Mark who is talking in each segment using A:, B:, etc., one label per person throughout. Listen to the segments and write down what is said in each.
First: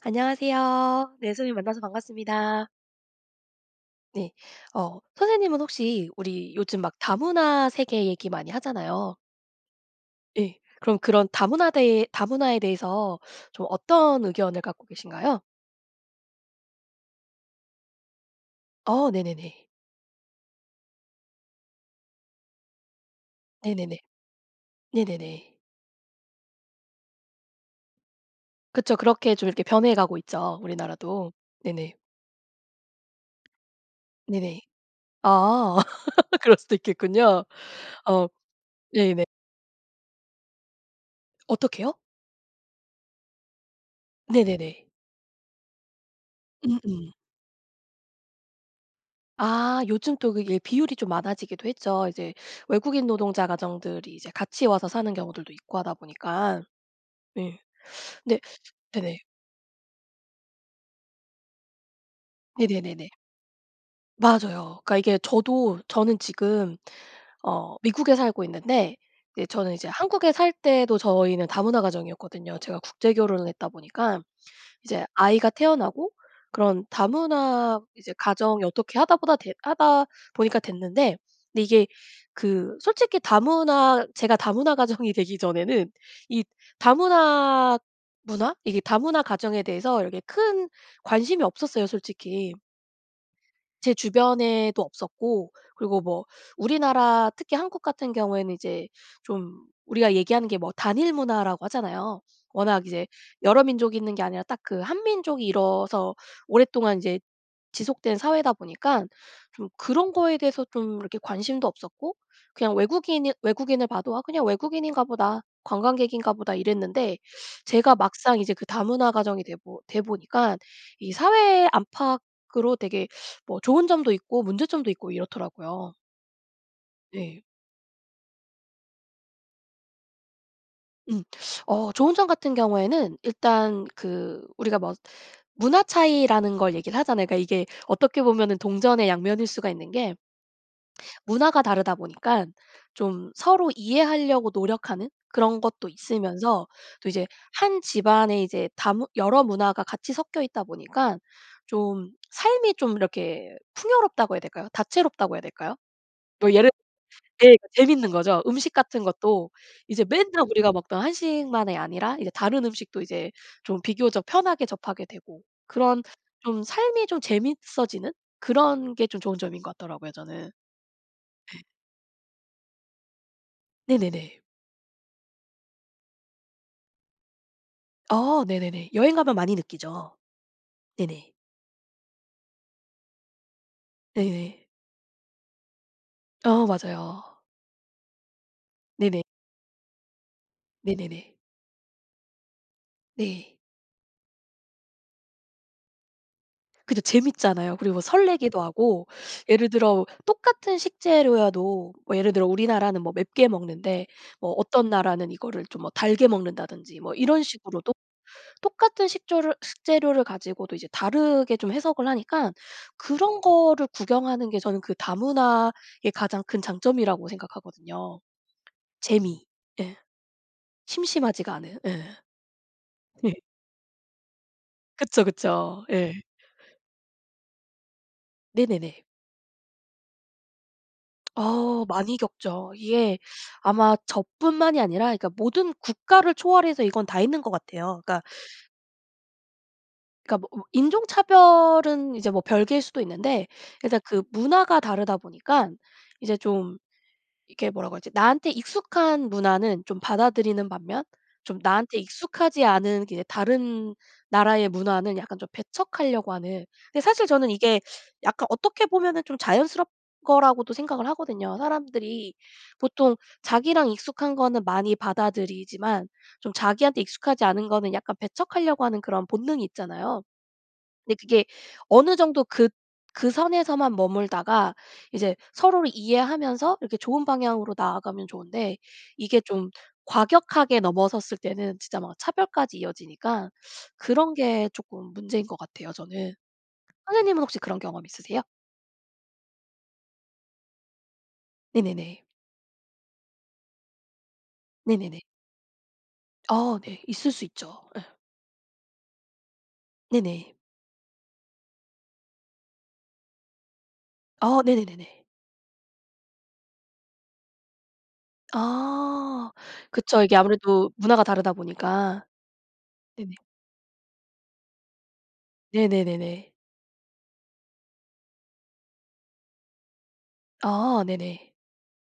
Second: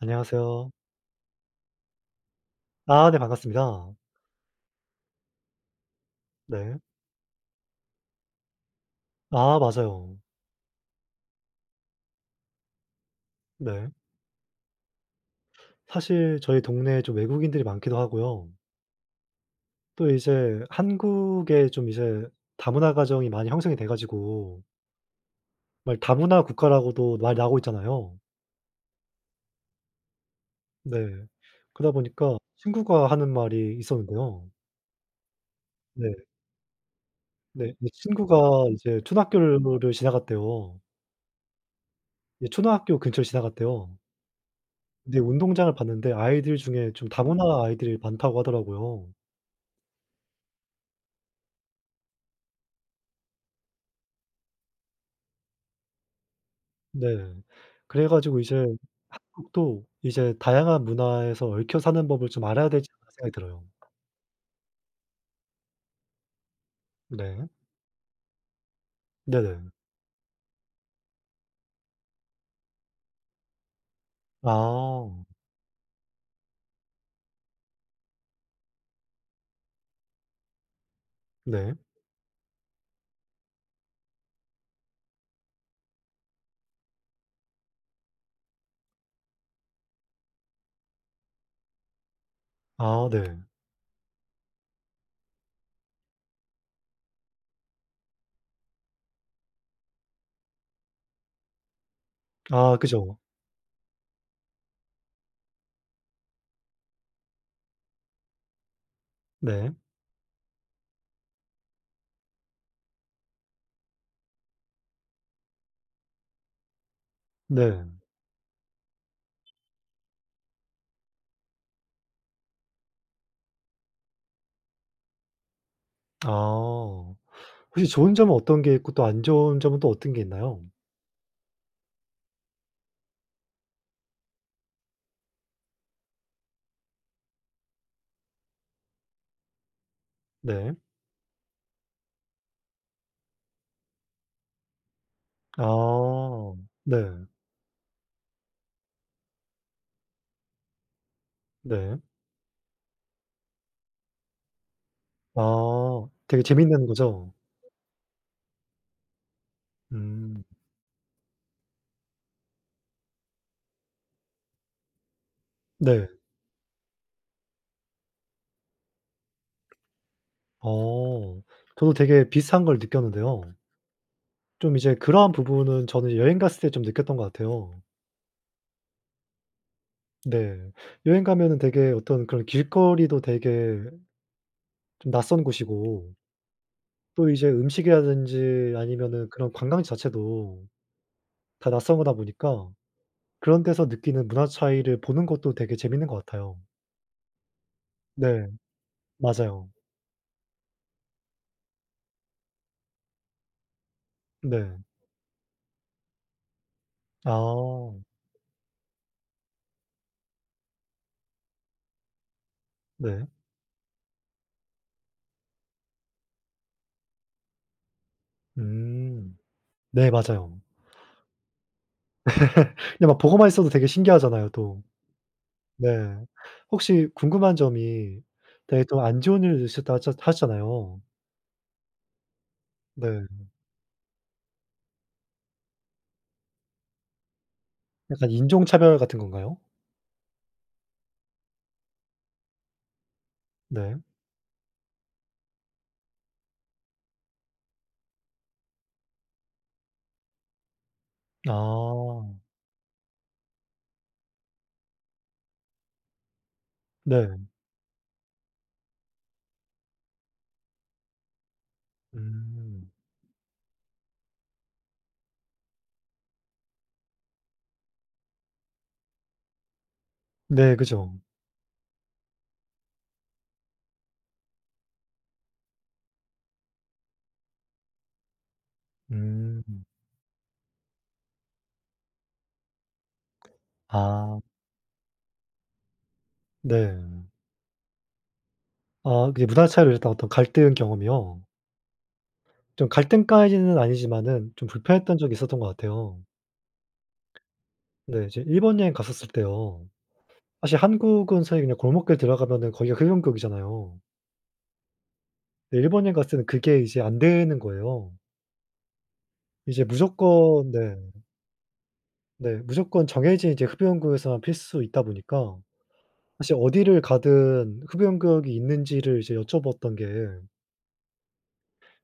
A: 안녕하세요.
B: 안녕하세요. 네. 선생님, 만나서 반갑습니다.
A: 아 네. 반갑습니다.
B: 네. 어 선생님은 혹시 우리
A: 네.
B: 요즘 막 다문화 세계 얘기 많이 하잖아요.
A: 아 맞아요.
B: 예. 그러면 그런 다문화 대해 다문화에 대해서 좀
A: 네.
B: 어떤 의견을 갖고 계신가요?
A: 사실 저희 동네에 좀 외국인들이 많기도 하고요.
B: 어. 네네네.
A: 또 이제 한국에 좀 이제 다문화 가정이 많이 형성이 돼
B: 네네네.
A: 가지고
B: 네네네.
A: 말 다문화 국가라고도 말 나오고 있잖아요.
B: 그쵸. 그렇게 좀 이렇게 변해가고 있죠,
A: 네.
B: 우리나라도.
A: 그러다
B: 네네.
A: 보니까 친구가 하는 말이 있었는데요.
B: 네네. 아.
A: 네.
B: 그럴 수도 있겠군요.
A: 네. 이
B: 어.
A: 친구가 이제
B: 네네.
A: 초등학교 건물을 지나갔대요.
B: 어떻게요?
A: 네. 초등학교 근처를 지나갔대요.
B: 네네네.
A: 근데 운동장을 봤는데 아이들
B: 음
A: 중에 좀
B: 음.
A: 다문화 아이들이 많다고 하더라고요.
B: 아. 요즘 또 그게 비율이 좀 많아지기도 했죠. 이제 외국인 노동자 가정들이 이제 같이 와서 사는 경우들도 있고 하다 보니깐.
A: 네.
B: 네.
A: 그래
B: 근데
A: 가지고 이제
B: 네네.
A: 한국도 이제 다양한 문화에서 얽혀 사는 법을 좀 알아야 되지 않나
B: 네네네네.
A: 생각이 들어요.
B: 맞아요. 그러니까 이게 저도 저는 지금
A: 네.
B: 어 미국에 살고 있는데 이제
A: 네네.
B: 저는 이제 한국에 살 때도 저희는 다문화 가정이었거든요. 제가 국제결혼을 했다 보니까. 이제
A: 아.
B: 아이가 태어나고 그런 다문화 이제 가정이 어떻게 하다 보다 되 하다 보니까 됐는데 근데
A: 네.
B: 이게 그 솔직히 다문화 제가 다문화 가정이 되기 전에는 이 다문화 문화? 이게 다문화 가정에 대해서 이렇게 큰 관심이 없었어요 솔직히.
A: 아 어 네.
B: 제 주변에도 없었고 그리고 뭐 우리나라 특히 한국 같은 경우에는 이제 좀 우리가 얘기하는 게 뭐 단일문화라고 하잖아요.
A: 아
B: 워낙 이제
A: 그죠.
B: 여러 민족이 있는 게 아니라 딱 그 한민족이 이루어서 오랫동안 인제 지속된 사회다 보니깐 좀
A: 네.
B: 그런 거에 대해서 좀 이렇게 관심도 없었고 그냥 외국인일 외국인을 봐도 '아. 그냥 외국인인가 보다. 관광객인가 보다.' 이랬는데 제가
A: 네.
B: 막상 이제 그 다문화 가정이 돼 보 돼 보니까 이 사회 안팎으로 되게 뭐 좋은 점도 있고 문제점도 있고 이렇더라고요.
A: 아.
B: 네.
A: 혹시 좋은 점은 어떤 게 있고 또 안 좋은 점은 또 어떤 게 있나요?
B: 음. 어 좋은 점 같은 경우에는 일단 그 우리가 뭐 문화 차이라는 걸 얘기를 하잖아요. 그러니까 이게 어떻게 보면은 동전의 양면일 수가 있는 게
A: 네.
B: 문화가 다르다 보니깐 좀 서로 이해하려고 노력하는 그런 것도
A: 아.
B: 있으면서 또 이제
A: 네.
B: 1 집안에 이제 다문 여러 문화가 같이 섞여 있다 보니까
A: 네.
B: 좀 삶이 좀 이렇게 풍요롭다고 해야 될까요? 다채롭다고 해야 될까요?
A: 아. 되게
B: 뭐 예를
A: 재밌는 거죠?
B: 예 그 재밌는 거죠. 음식 같은 것도 이제
A: 음.
B: 맨날 우리가 먹던 한식만이 아니라 이제 다른 음식도 이제 좀 비교적 편하게 접하게 되고 그런
A: 네.
B: 좀 삶이 좀 재밌어지는 그런 게 좀 좋은 점인 것 같더라고요 저는.
A: 어.
B: 예.
A: 저도 되게 비슷한 걸 느꼈는데요.
B: 네네네.
A: 좀 이제 그런 부분은 저는 여행 갔을 때 좀 느꼈던 것 같아요.
B: 어. 네네네. 여행 가면 많이 느끼죠.
A: 네. 여행
B: 네네.
A: 가면은 되게 어떤 그런 길거리도 되게
B: 네네.
A: 좀 낯선 곳이고
B: 어
A: 또
B: 맞아요.
A: 이제 음식이라든지
B: 네네.
A: 아니면은 그런 관광지 자체도
B: 네네네.
A: 다 낯선 거다 보니까
B: 네.
A: 그런 데서 느끼는 문화 차이를 보는 것도 되게 재밌는 것 같아요.
B: 그죠. 재밌잖아요. 그리고
A: 네.
B: 설레기도 하고 예를
A: 맞아요.
B: 들어 똑같은 식재료여도 뭐 예를 들어 우리나라는 뭐 맵게 먹는데 뭐
A: 네.
B: 어떤 나라는 이거를 좀 뭐 달게 먹는다든지 뭐 이런 식으로 또
A: 아.
B: 똑같은 식조료 식재료를 가지고도 이제 다르게 좀 해석을 하니까
A: 네.
B: 그런 거를 구경하는 게 저는 그 다문화의 가장 큰 장점이라고 생각하거든요.
A: 음.
B: 재미. 예.
A: 네. 맞아요.
B: 심심하지가 않아요. 예.
A: 네. 막
B: 예.
A: 보고만 있어도 되게 신기하잖아요 또.
B: 그쵸, 그쵸.
A: 네.
B: 예.
A: 혹시 궁금한 점이 되게 또
B: 네네네.
A: 안 좋은 일이 있으셨다 하셨 하셨잖아요.
B: 어우 많이 겪죠. 이게
A: 네.
B: 아마 저뿐만이 아니라 그러니까 모든 국가를 초월해서 이건 다 있는 것 같아요. 그니까
A: 약간 인종차별 같은 건가요?
B: 그니까 뭐 으 인종차별은 이제 뭐 별개일 수도 있는데
A: 네.
B: 일단 그 문화가 다르다 보니깐 이제 좀 이렇게 뭐라고 하지? 나한테 익숙한 문화는 좀 받아들이는 반면 좀 나한테
A: 아.
B: 익숙하지 않은 그 이제 다른 나라의 문화는 약간 좀 배척하려고 하는. 근데 사실
A: 네.
B: 저는 이게 약간 어떻게 보면은 좀 자연스럽 거라고도 생각을 하거든요. 사람들이
A: 음.
B: 보통 자기랑 익숙한 거는 많이 받아들이지만 좀 자기한테 익숙하지 않은 거는 약간 배척하려고 하는 그런 본능이 있잖아요.
A: 네.
B: 근데
A: 그죠.
B: 그게 어느 정도 그 그 선에서만 머물다가 이제 서로를 이해하면서 이렇게 좋은 방향으로 나아가면 좋은데 이게 좀
A: 음.
B: 과격하게 넘어섰을 때는 진짜 막 차별까지 이어지니까 그런
A: 아.
B: 게 쪼끔 문제인 것 같아요 저는.
A: 네.
B: 선생님은 혹시 그런 경험 있으세요?
A: 아. 그게 문화 차이로 이랬던 어떤 갈등 경험이요?
B: 네네네.
A: 좀 갈등까지는 아니지만은 좀 불편했던
B: 네네네.
A: 적이 있었던 것 같아요.
B: 아 네. 있을 수 있죠. 예.
A: 네. 이제 일본 여행 갔었을 때요.
B: 네네.
A: 사실 한국은 사실 그냥 골목길 들어가면은 거기가 흡연구역이잖아요.
B: 아. 네네네네.
A: 근데 일본 여행 갔을 때는 그게 이제 안 되는 거예요.
B: 아.
A: 이제
B: 그쵸. 이게
A: 무조건
B: 아무래도
A: 네.
B: 문화가 다르다 보니까.
A: 네. 무조건
B: 네네.
A: 정해진 이제 흡연구역에서만 피울 수 있다 보니까
B: 네네네네.
A: 사실 어디를 가든 흡연구역이 있는지를 이제 여쭤봤던 게
B: 아. 네네.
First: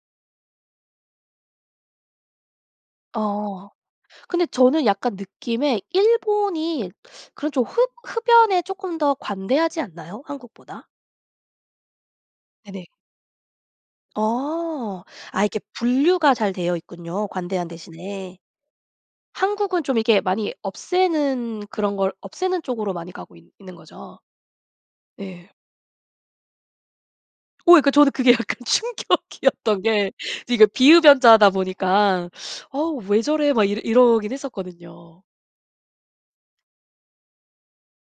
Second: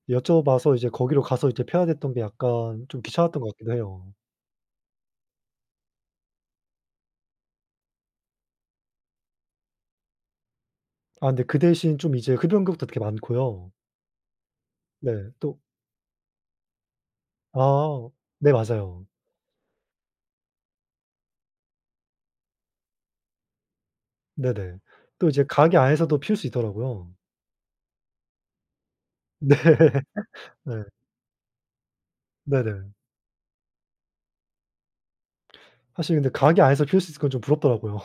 A: 여쭤봐서 이제 거기로 가서 이제 피워야 됐던 게 약간 좀 귀찮았던 것
B: 어.
A: 같기도 해요.
B: 근데 저는 약간 느낌에 일본이 그런 좀 흡 흡연에 쪼끔 더 관대하지 않나요, 한국보다?
A: 아 근데 그 대신 좀 이제
B: 네네.
A: 흡연구역도 되게 많고요.
B: 어.
A: 네.
B: 아 이렇게
A: 또
B: 분류가 잘 되어 있군요, 관대한
A: 아
B: 대신에.
A: 네. 맞아요.
B: 한국은 좀 이렇게 많이 없애는 그런 걸 없애는 쪽으로 많이 가고 있 있는 거죠?
A: 네네. 또 이제
B: 예.
A: 가게 안에서도 피울 수 있더라고요.
B: 오 예 그 저도 그게 약간
A: 네.
B: 충격이었던 게 제가
A: 네.
B: 비흡연자다 보니까 '어
A: 네네.
B: 왜 저래?' 막 이러 이러긴 했었거든요.
A: 사실 근데 가게 안에서 피울 수 있는 건 좀 부럽더라고요.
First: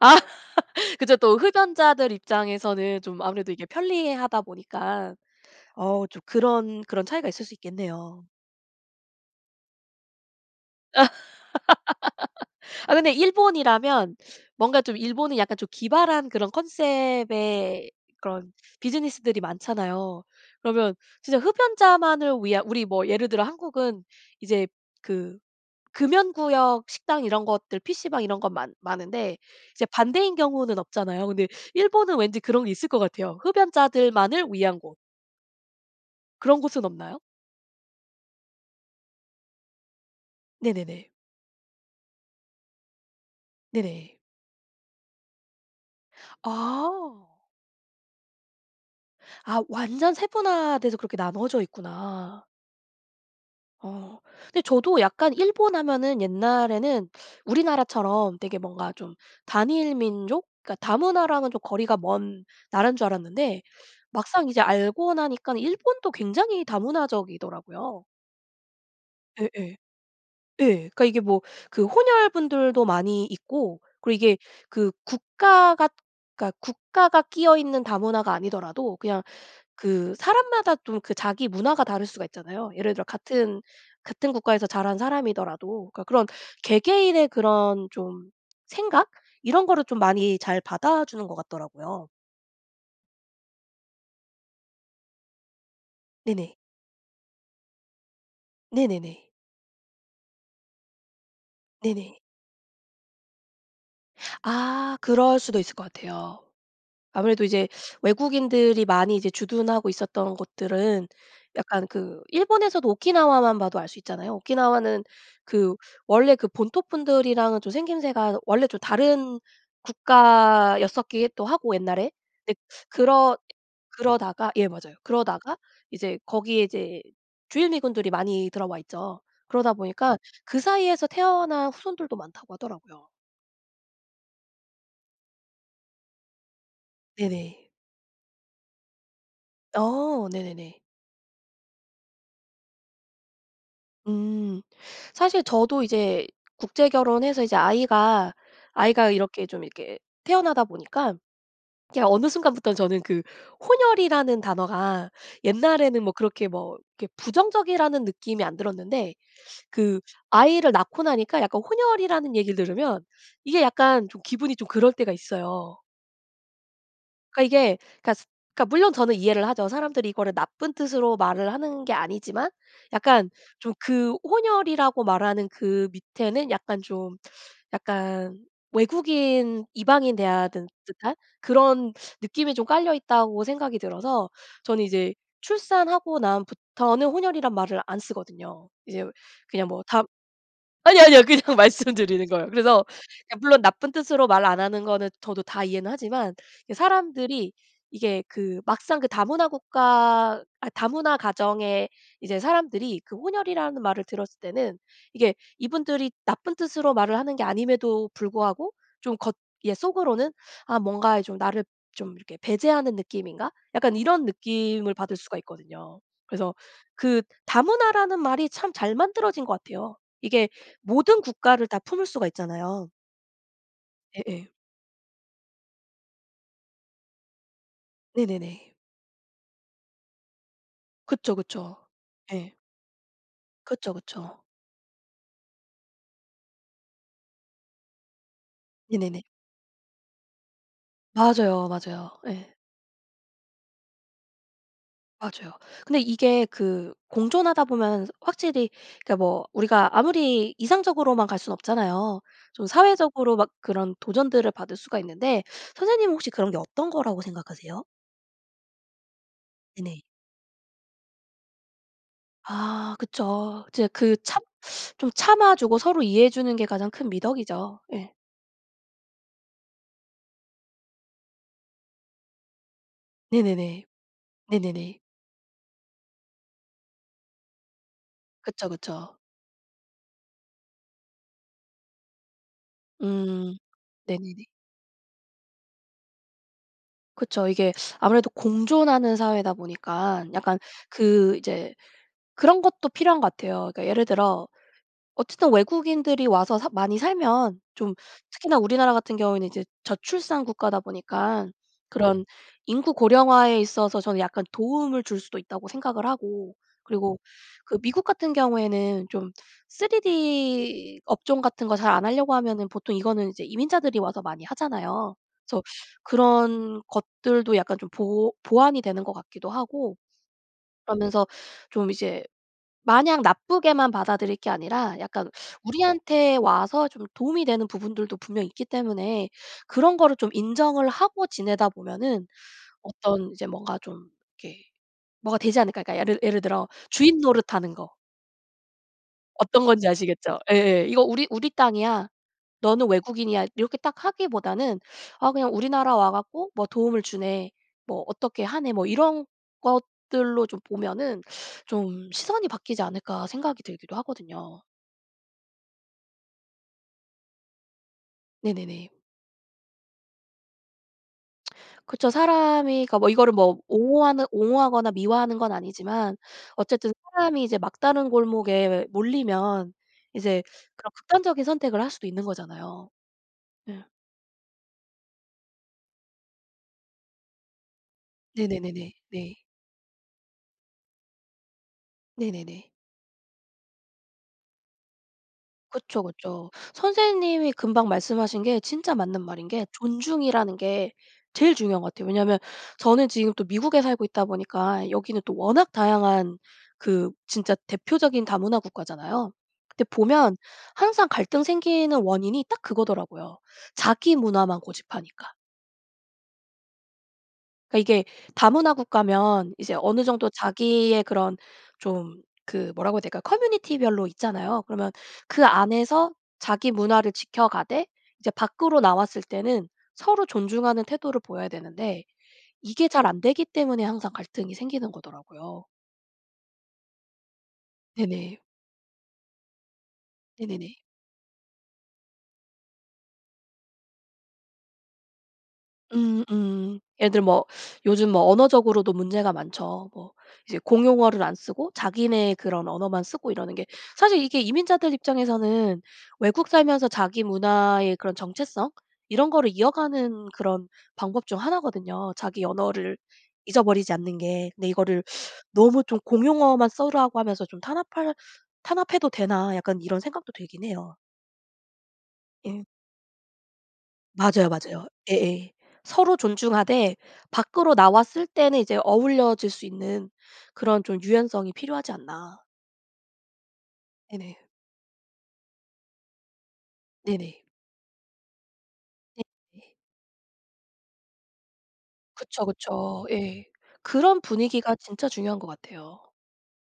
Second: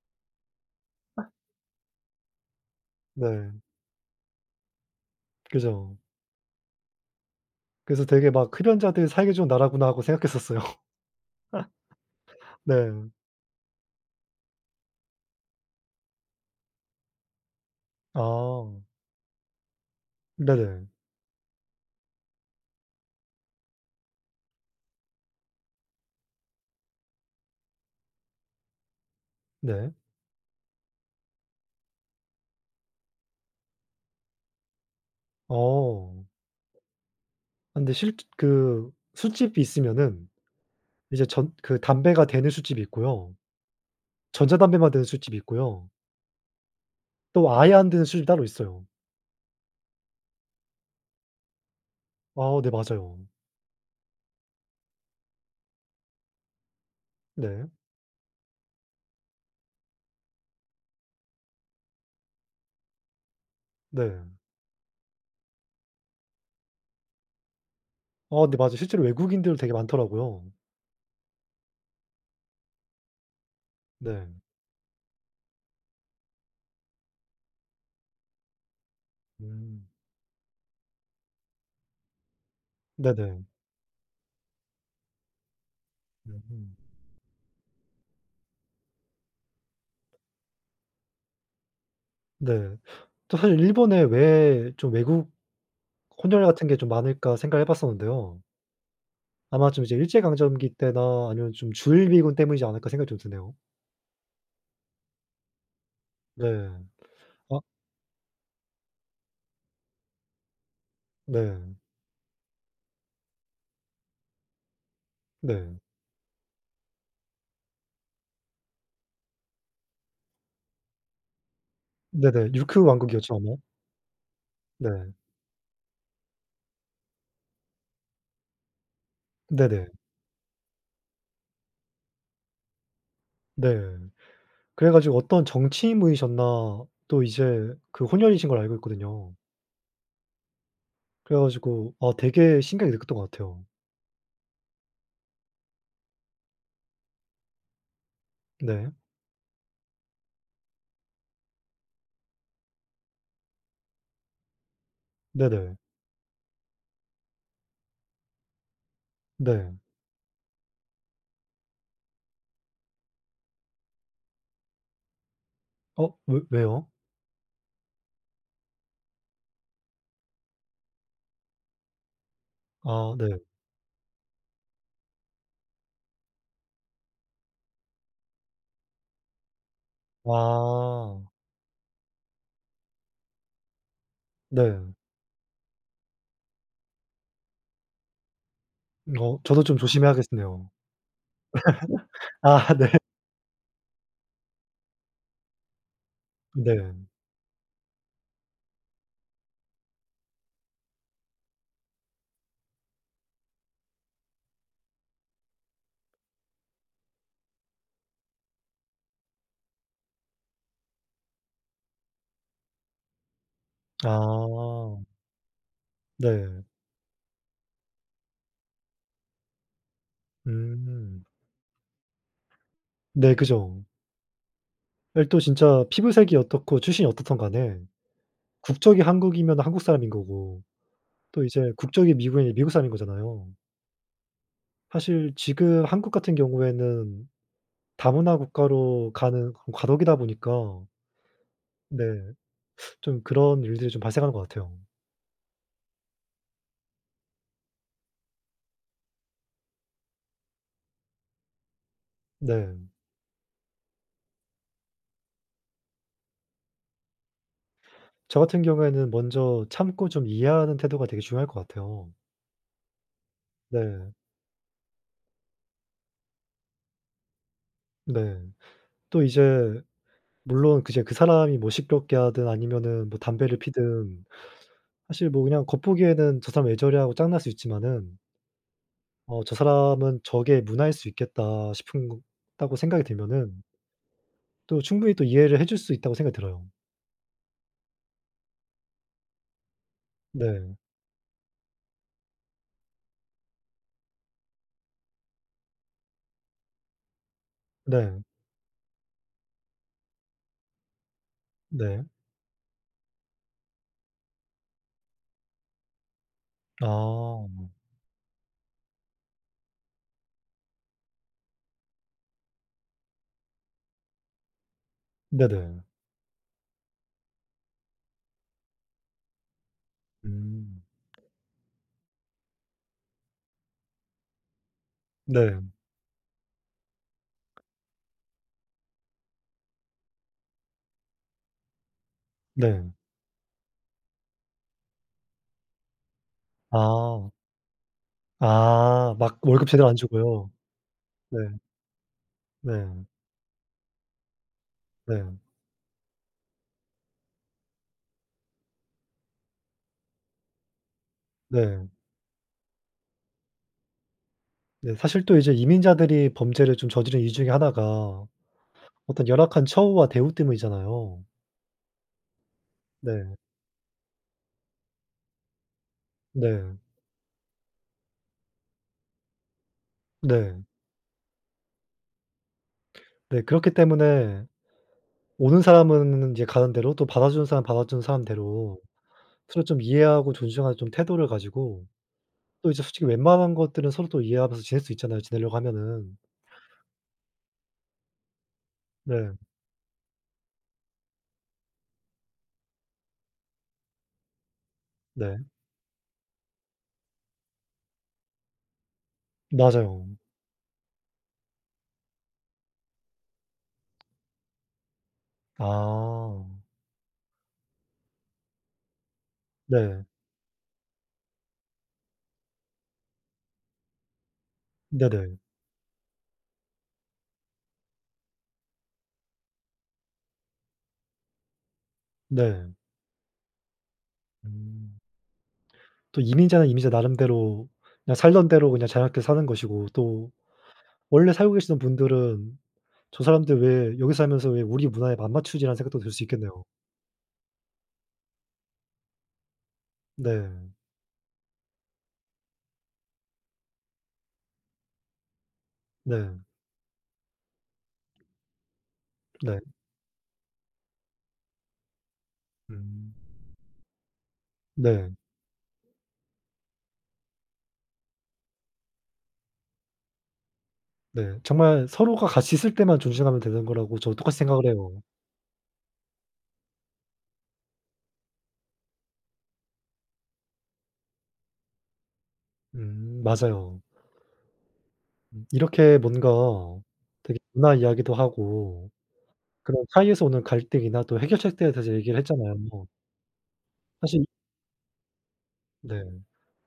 B: 그죠. 또 흡연자들 입장에서는 좀 아무래도
A: 네.
B: 이게 편리하다 보니깐
A: 그죠.
B: 어우 좀 그런, 그런 차이가 있을 수
A: 그래서
B: 있겠네요.
A: 되게 막 '흡연자들 살기 좋은 나라구나.' 하고 생각했었어요. 네.
B: 아 근데 일본이라면 뭔가 좀 일본은 약간 좀 기발한 그런 콘셉트의 그런
A: 아.
B: 비즈니스들이 많잖아요.
A: 네네.
B: 그러면 진짜 흡연자만을 위한 우리 뭐 예를 들어 한국은 이제 그 금연구역 식당 이런 것들 PC방 이런 건 많 많은데 이제
A: 네.
B: 반대인 경우는 없잖아요. 근데 일본은 왠지 그런 게 있을 것 같아요, 흡연자들만을 위한 곳.
A: 어.
B: 그런 곳은 없나요?
A: 아 근데 실즈 그 술집이 있으면은
B: 네네네.
A: 이제 전 그 담배가 되는 술집이 있고요.
B: 네네.
A: 전자담배만 되는 술집이 있고요.
B: 아.
A: 또 아예 안 되는 술집이 따로 있어요.
B: 아. 완전 세분화돼서 그렇게 나누어져 있구나.
A: 아 네. 맞아요.
B: 어. 근데 저도 약간 일본 하면은 옛날에는
A: 네.
B: 우리나라처럼 되게 뭔가 좀 단일민족 그러니까 다문화랑은 좀 거리가 먼 나라인 줄 알았는데
A: 네.
B: 막상 이제 알고 나니깐 일본도 굉장히 다문화적이더라고요.
A: 어 네. 맞아요. 실제로 외국인들도 되게
B: 예예.
A: 많더라고요.
B: 예. 그러니까 이게 뭐 그 혼혈 분들도 많이 있고 그리고
A: 네.
B: 이게 그 국가가 그러니까 국가가 끼어있는 다문화가 아니더라도 그냥
A: 음.
B: 그 사람마다 또 그 자기 문화가 다를 수가 있잖아요. 예를 들어
A: 네네.
B: 같은, 같은 국가에서 자란 사람이더라도 그러니까 그런
A: 음.
B: 개개인의 그런 좀 생각? 이런 거를 좀 많이 잘 받아 주는 것 같더라고요.
A: 네. 또 사실 일본에 왜 좀 외국 혼혈
B: 네네.
A: 같은 게 좀 많을까 생각을 해 봤었는데요.
B: 네네네.
A: 아마 좀 이제 일제강점기 때나 아니면 좀
B: 네네.
A: 주일미군 때문이지 않을까 생각이 좀 드네요.
B: 아. 그럴 수도 있을 것 같아요.
A: 네.
B: 아무래도
A: 아.
B: 이제 외국인들이 많이 이제 주둔하고 있었던 곳들은
A: 네.
B: 약간 그 일본에서도 오키나와만 봐도 알 수 있잖아요. 오키나와는 그
A: 네.
B: 원래 그 본토분들이랑은 좀 생김새가 원래 좀 다른 국가였었기에 또 하고 옛날에.
A: 네네.
B: 네.
A: 류큐 왕국이었지
B: 그러
A: 않아요?
B: 그러다가 예 맞아요.
A: 네.
B: 그러다가 이제 거기에 이제 주일미군들이 많이 들어와 있죠. 그러다
A: 네네.
B: 보니까 그 사이에서 태어난 후손들도 많다고 하더라고요.
A: 네. 그래 가지고 어떤 정치인 분이셨나 또
B: 네네.
A: 이제 그 혼혈이신 걸로 알고 있거든요.
B: 어. 네네네.
A: 그래 가지고 아 되게 신기하게 느꼈던 것 같아요.
B: 음. 사실 저도 이제 국제결혼해서 이제 아이가,
A: 네.
B: 아이가 이렇게 좀 이렇게 태어나다 보니까 그냥 어느 순간부터 저는 그 혼혈이라는 단어가
A: 네네.
B: 옛날에는 뭐 그렇게 뭐 그렇게 부정적이라는 느낌이 안 들었는데
A: 네.
B: 그 아이를 낳고 나니까 약간 혼혈이라는 얘기를 들으면 이게 약간 좀 기분이 좀 그럴 때가 있어요.
A: 어. 왜 왜요?
B: 그니까 이게 그러니까 그러니까 물론 저는 이해를 하죠. 사람들이 이거를 나쁜 뜻으로 말을 하는 게 아니지만
A: 아
B: 약간
A: 네.
B: 좀 그 혼혈이라고 말하는 그 밑에는 약간 좀 약간 외국인, 이방인 대하든 듯한
A: 아.
B: 그런 느낌이 좀 깔려 있다고 생각이 들어서 저는
A: 네.
B: 이제 출산하고 난 부터는 혼혈이란 말을 안 쓰거든요. 이제
A: 어 저도
B: 그냥
A: 좀
B: 뭐 다
A: 조심해야겠네요.
B: 아뇨, 아뇨. 그냥 말씀드리는 거예요.
A: 아
B: 그래서
A: 네.
B: 그러니까 물론 나쁜 뜻으로 말 안 하는 거는 저도 다 이해는 하지만 이게
A: 네.
B: 사람들이 이게 그 막상 그 다문화 국가 아 다문화 가정에 이제 사람들이 그 혼혈이라는 말을 들었을 때는 이게 이분들이 나쁜 뜻으로 말을 하는 게 아님에도 불구하고 좀 겉 예 속으로는 '아 뭔가 이 좀 나를 좀 이렇게 배제하는 느낌인가?' 약간 이런 느낌을
A: 아.
B: 받을 수가 있거든요. 그래서
A: 네.
B: 그 다문화라는 말이 참 잘 만들어진 것 같아요. 이게 모든
A: 음.
B: 국가를 다 품을 수가 있잖아요.
A: 네. 그죠.
B: 예예.
A: 네. 또 진짜 피부색이 어떻고 출신이 어떻든 간에
B: 네네네.
A: 국적이 한국이면은 한국 사람인 거고
B: 그쵸,
A: 또 이제
B: 그쵸.
A: 국적이 미국이면
B: 예.
A: 미국 사람인 거잖아요.
B: 그쵸, 그쵸.
A: 사실 지금 한국 같은 경우에는 다문화 국가로
B: 네네네.
A: 가는 그런 과도기다 보니까
B: 맞아요, 맞아요.
A: 네.
B: 예.
A: 좀 그런 일들이 좀 발생하는 것 같아요.
B: 맞아요. 근데 이게 그 공존하다 보면 확실히 그니까 뭐 우리가 아무리 이상적으로만 갈 순 없잖아요. 좀
A: 네.
B: 사회적으로 막 그런 도전들을 받을 수가 있는데 선생님은 혹시 그런 게 어떤 거라고 생각하세요?
A: 저 같은 경우에는 먼저
B: 네네.
A: 참고 좀 이해하는 태도가 되게 중요할 것 같아요.
B: 아. 그쵸. 진짜
A: 네.
B: 그 참 좀 참아 주고 서로 이해해 주는 게 가장 큰 미덕이죠. 예.
A: 네. 또 이제 물론 그 제 그 사람이 뭐 시끄럽게 하든 아니면은 뭐 담배를
B: 네네네.
A: 피우든
B: 네네네.
A: 사실 뭐 그냥 겉보기에는 '저 사람 왜 저래?' 하고 짜증날 수 있지만은
B: 그쵸, 그쵸.
A: 어 '저 사람은 저게 문화일 수 있겠다.' 싶은 거 다고 생각이
B: 음.
A: 들면은
B: 네네네.
A: 또 충분히 또 이해를 해줄 수 있다고 생각이 들어요.
B: 그쵸. 이게 아무래도 공존하는 사회다 보니까 약간
A: 네.
B: 그 이제 그런 것도 필요한 것 같아요. 그러니까 예를 들어 어쨌든 외국인들이 와서 사 많이 살면 좀
A: 네.
B: 특히나 우리나라 같은 경우에는 이제 저출산 국가다 보니깐
A: 네.
B: 그런 인구 고령화에 있어서 저는 약간 도움을 줄 수도 있다고 생각을 하고 그리고
A: 아.
B: 그 미국 같은 경우에는 좀 3D 업종 같은 거 잘 안 하려고 하면은 보통 이거는 이제 이민자들이 와서 많이 하잖아요. 그래서
A: 네네.
B: 그런 것들도 약간 좀 보 보완이 되는 것 같기도 하고
A: 음.
B: 그러면서 좀 이제 마냥 나쁘게만 받아들일 게 아니라 약간
A: 네.
B: 우리한테 와서 좀 도움이 되는 부분들도 분명히 있기 때문에 그런 거를 좀 인정을 하고 지내다 보면은
A: 네.
B: 어떤 이제 뭔가 좀 이렇게 뭐가 되지 않을까? 그러니까 약간 예를 예를 들어 주인
A: 아.
B: 노릇 하는 거.
A: 아. 막
B: 어떤
A: 월급 제대로
B: 건지
A: 안
B: 아시겠죠?
A: 주고요.
B: 예예. "이거 우리 우리
A: 네.
B: 땅이야. 너는
A: 네.
B: 외국인이야." 이렇게 딱 하기보다는 아
A: 네.
B: 그냥 "우리나라 와 갖고 뭐 도움을 주네. 뭐 어떻게 하네." 뭐 이런 것들로 좀 보면은
A: 네.
B: 좀 '시선이 바뀌지 않을까.' 생각이 들기도 하거든요.
A: 네. 사실 또 이제 이민자들이 범죄를 좀 저지르는 이유 중의 하나가
B: 네네네.
A: 어떤 열악한 처우와 대우 때문이잖아요.
B: 그쵸. 사람이니까 이거를
A: 네.
B: 뭐 옹호하는 옹호하거나 미워하는 건 아니지만
A: 네.
B: 어쨌든 사람이 이제 막다른 골목에 몰리면 이제
A: 네.
B: 그런 극단적인 선택을 할 수도 있는 거잖아요.
A: 네. 그렇기
B: 네.
A: 때문에 오는 사람은 인제 가는 대로 또 받아주는 사람 받아주는 사람 대로
B: 네네네네. 네.
A: 서로 좀 이해하고 존중하는 좀 태도를 가지고
B: 네네네.
A: 또 이제 솔직히 웬만한 것들은 서로 또 이해하면서 지낼 수 있잖아요, 지내려고
B: 그쵸,
A: 하면은.
B: 그쵸. 선생님이 금방 말씀하신 게 진짜 맞는
A: 네.
B: 말인 게 존중이라는 게 제일 중요한 것 같아요. 왜냐하면 저는 지금 또 미국에 살고 있다 보니까 여기는 또
A: 네.
B: 워낙 다양한 그 진짜 대표적인 다문화 국가잖아요. 근데
A: 맞아요.
B: 보면 항상 갈등 생기는 원인이 딱 그거더라고요. 자기 문화만 고집하니까.
A: 아.
B: 그러니까 이게 다문화 국가면 이제 어느
A: 네.
B: 정도 자기의 그런 좀 그 뭐라고 해야 될까요? 커뮤니티별로 있잖아요. 그러면
A: 네네.
B: 그 안에서 자기 문화를 지켜가되 이제 밖으로 나왔을 때는 서로 존중하는 태도를 보여야 되는데
A: 네.
B: 이게 잘 안되기 때문에 항상 갈등이 생기는
A: 음.
B: 거더라고요.
A: 또 이민자는 이민자 나름대로 그냥
B: 네네.
A: 살던 대로 그냥 자유롭게 사는 것이고 또
B: 네네네.
A: 원래 살고 계시는 분들은 '저 사람들 왜 여기서 살면서 왜 우리 문화에 안 맞추지?'라는 생각도 들 수
B: 음
A: 있겠네요.
B: 음. 예를 들면 뭐 요즘 뭐 언어적으로도 문제가 많죠. 뭐
A: 네.
B: 이제 공용어를 안 쓰고 자기네 그런 언어만 쓰고 이러는 게 사실 이게 이민자들 입장에서는
A: 네.
B: 외국 살면서 자기 문화의 그런 정체성 이런 거를
A: 네.
B: 이어가는 그런 방법 중 하나거든요, 자기 언어를
A: 음.
B: 잊어버리지 않는 게. 근데 이거를
A: 네.
B: '너무 좀 공용어만 쓰라고 하면서 좀 탄압할 탄압해도 되나?' 약간 이런 생각도 들긴 해요.
A: 네. 정말 서로가 같이
B: 예.
A: 있을 때만 존중하면 되는 거라고 저도 똑같이
B: 맞아요,
A: 생각을
B: 맞아요.
A: 해요.
B: 예예. 서로 존중하되 밖으로 나왔을 때는 이제 어우러질 수 있는 그런 좀 유연성이 필요하지 않나.
A: 음. 맞아요.
B: 네네.
A: 음. 이렇게 뭔가 되게
B: 네네.
A: 문화 이야기도 하고
B: 네네.
A: 그런 사이에서 오는 갈등이나 또 해결책들에 대해서 얘기를
B: 그쵸,
A: 했잖아요.
B: 그쵸. 예. 그런
A: 사실
B: 분위기가 진짜 중요한 것 같아요.
A: 네.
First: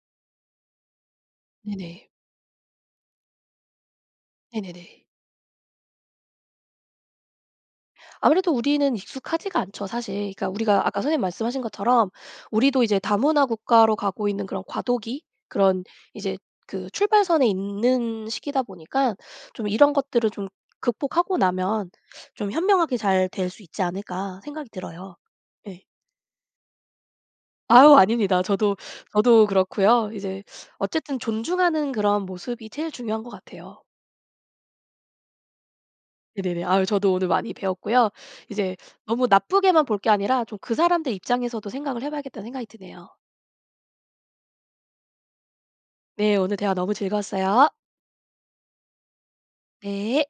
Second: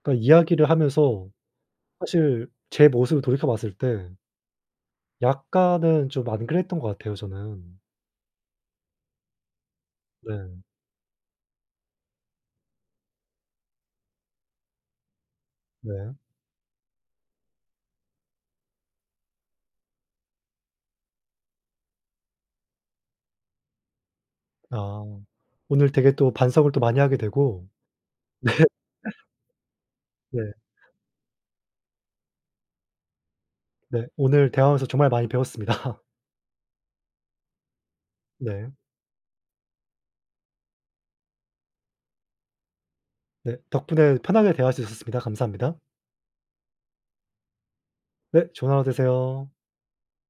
A: 그러니까 이야기를 하면서
B: 네네.
A: 사실 제 모습을 돌이켜봤을 때
B: 네네네.
A: 약간은 좀 안 그랬던 것 같아요 저는.
B: 아무래도 우리는 익숙하지가 않죠 사실. 그러니까
A: 네.
B: 우리가 아까 선생님 말씀하신 것처럼 우리도 이제 다문화 국가로 가고 있는 그런 과도기, 그런
A: 네.
B: 이제 그 출발선에 있는 시기다 보니까 좀 '이런 것들을 좀 극복하고 나면 좀 현명하게 잘 될 수 있지 않을까.' 생각이
A: 아.
B: 들어요. 예.
A: 오늘 되게 또 반성을 또 많이 하게 되고
B: 아유. 아닙니다.
A: 네.
B: 저도, 저도 그렇고요.
A: 네.
B: 이제 어쨌든 존중하는 그런 모습이 제일 중요한 것 같아요.
A: 네. 오늘 대화 하면서 정말 많이 배웠습니다.
B: 네네네. 아유. 저도 오늘 많이 배웠고요.
A: 네.
B: 이제 너무 나쁘게만 볼 게 아니라 좀 그 사람들 입장에서도 생각을 해 봐야겠다는 생각이 드네요.
A: 네. 덕분에 편하게 대화할 수 있었습니다. 감사합니다.
B: 네. 오늘 대화 너무 즐거웠어요.
A: 네. 좋은 하루 되세요.
B: 네.